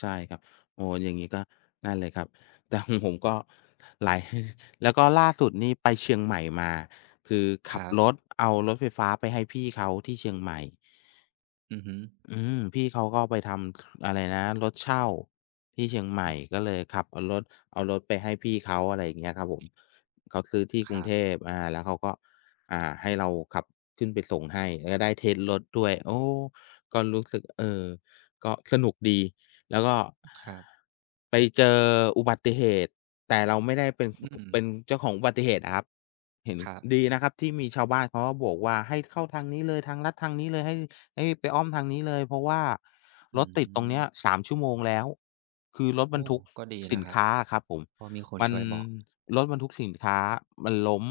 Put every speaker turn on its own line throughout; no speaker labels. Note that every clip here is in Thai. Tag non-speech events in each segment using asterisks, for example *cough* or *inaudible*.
ใช่ครับ โอ้โฮ อย่างงี้ก็นั่นเลยครับ แต่ ของผมก็หลาย *chuckles* แล้วก็ล่าสุดนี่ไปเชียงใหม่มา คือข
ค
ั
ร
บ
ั
ร
บ
ถเอารถไฟฟ้าไปให้พี่เขาที่เชียงใหม่
อือฮึ
อืม พี่เขาก็ไปทำ อะไรนะ รถเช่าที่เชียงใหม่
อือ
ก็เลยขับเอารถ เอารถไปให้พี่เขา อะไรอย่างเงี้ยครับผม เขาซื้อที่ก
ค
ร
ร
ุง
ั
เท
บ
พ อ่า แล้วเขาก็ อ่า ให้เราขับขึ้นไปส่งให้ ก็ได้เทสต์รถด้วย โอ้ ก็รู้สึก เออ ก็สนุกดีแล้วก็
ครับ
ไปเจออุบัติเหตุ แต่เราไม่ได้เป็น
อื
เป็
ม
นเจ้าของอุบัติเหตุอะครับ เห็น
ครับ
ดีนะครับที่มีชาวบ้านเขาก็โบกว่า "ให้เข้าทางนี้เลย ทางลัดทางนี้เลย ให้ ให้ไปอ้อมทางนี้เลย เพราะว่า
อื
รถติดตรงเนี้ย
ม
3 ชั่วโมงแล้ว" คือรถ
โ
บ
อ
รร
้
ทุก
ก็ดี
ส
น
ิ
ะ
น
ครั
ค
บ
้าอะครับผม
เพราะมีคน
มั
ช
น
่วยบอก
รถบรรทุกสินค้ามันล้ม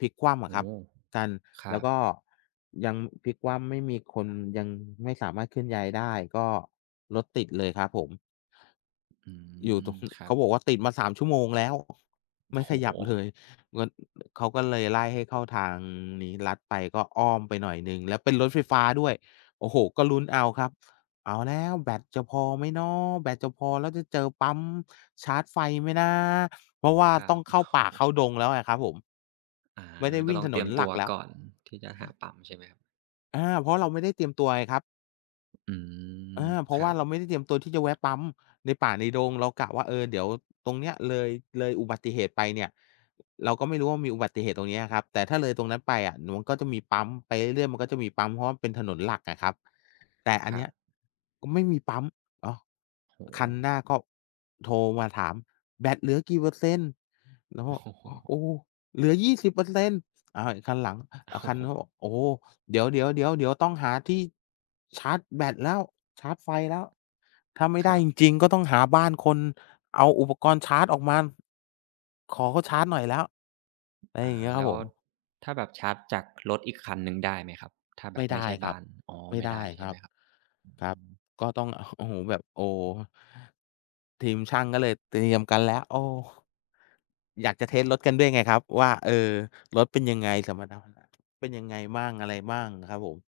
พลิกคว่ำอ
โอ
ะค
้
รั
โฮ
บ กัน
คร
แล้
ั
วก
บ
็ยังพลิกคว่ำ ไม่มีคน ยังไม่สามารถเคลื่อนย้ายได้ ก็รถติดเลยครับผม
อื
อยู่ตร
ม
ง
คร
เ
ั
ข
บ
าบอกว่า "ติดมา 3 ชั่วโมงแล้ว ไ
โ
ม
อ้
่
โฮ
ขยับเลย" มัน เขาก็เลยไล่ให้เข้าทางนี้ลัดไป ก็อ้อมไปหน่อยหนึ่ง แล้วเป็นรถไฟฟ้าด้วย โอ้โฮ ก็ลุ้นเอาครับ เอาแล้วแบตจะพอไหมเนาะ แบตจะพอ แล้วจะเจอปั๊มชาร์จไฟไหมนะ? เพราะว่า
คร
ต
ั
้อ
บ
งเ
โ
ข้าป
อ้
่า
โฮ
เข้าดงแล้วไงครับผม
อา
ไม่ได้ว
ก็
ิ่
ต
ง
้อง
ถ
เ
น
ตรี
น
ยม
ห
ต
ลั
ัว
กแล้ว
ก่อน ที่จะหาปั๊ม ใช่ไหมครับ?
อา เพราะเราไม่ได้เตรียมตัวไงครับ
อื
อ
ม
า เพรา
ค
ะ
ร
ว่
ั
า
บ
เราไม่ได้เตรียมตัวที่จะแวะปั๊ม ในป่า ในดง เรากะว่า เออ เดี๋ยวตรงเนี้ยเลย เลยอุบัติเหตุไปเนี่ย เราก็ไม่รู้ว่า มีอุบัติเหตุตรงนี้อะครับ แต่ถ้าเลยตรงนั้นไปอะ เดี๋ยวมันก็จะมีปั๊ม ไปเรื่อย ๆ มันก็จะมีปั๊ม เพราะว่าเป็นถนนหลักอะครับ แต่อั
ค
นเ
ร
น
ั
ี้ย
บ
ก็ไม่มีปั๊ม อ๋อ
โอ้โฮ
คันหน้าก็โทรมาถาม "แบตเหลือกี่เปอร์เซ็นต์?" เราก
โอ
็
้โฮ
"โอ้ เหลือ 20%" อะ ไอคันหลัง
โอ
อะ ค
้
ัน
โ
โน้นก็
ฮ
บอก "โอ้ เดี๋ยว ๆ ๆ เดี๋ยวต้องหาที่ชาร์จแบตแล้ว ชาร์จไฟแล้ว ถ้าไม่ไ
ค
ด
ร
้
ั
จ
บ
ริง ๆ ก็ต้องหาบ้านคน เอาอุปกรณ์ชาร์จออกมา ขอเขาชาร์จหน่อยแล้ว" อะไร
อ
อ
า
ย่างงี้คร
แล
ับ
้ว
ผม
ถ้าแบบชาร์จจากรถอีกคันหนึ่งได้ไหมครับ ถ้าแบ
ไม่
บไ
ไ
ม
ด
่ใ
้
ช่บ
คร
้
ั
า
บ
น? อ๋อ
ไม่
ไม่
ได
ได
้
้ใช
ค
่ไ
ร
ห
ั
ม
บ
ครับ
ค
อ
รั
ื
บ
ม
ก็ต้อง โอ้โฮ แบบ โอ้ ทีมช่างก็เลยเตรียมกันแล้ว โอ้ อยากจะเทสต์รถกันด้วยไงครับว่า เออ รถเป็นยังไง สมรรถนะเป็นยังไงบ้าง อะไรบ้างอะครับผม?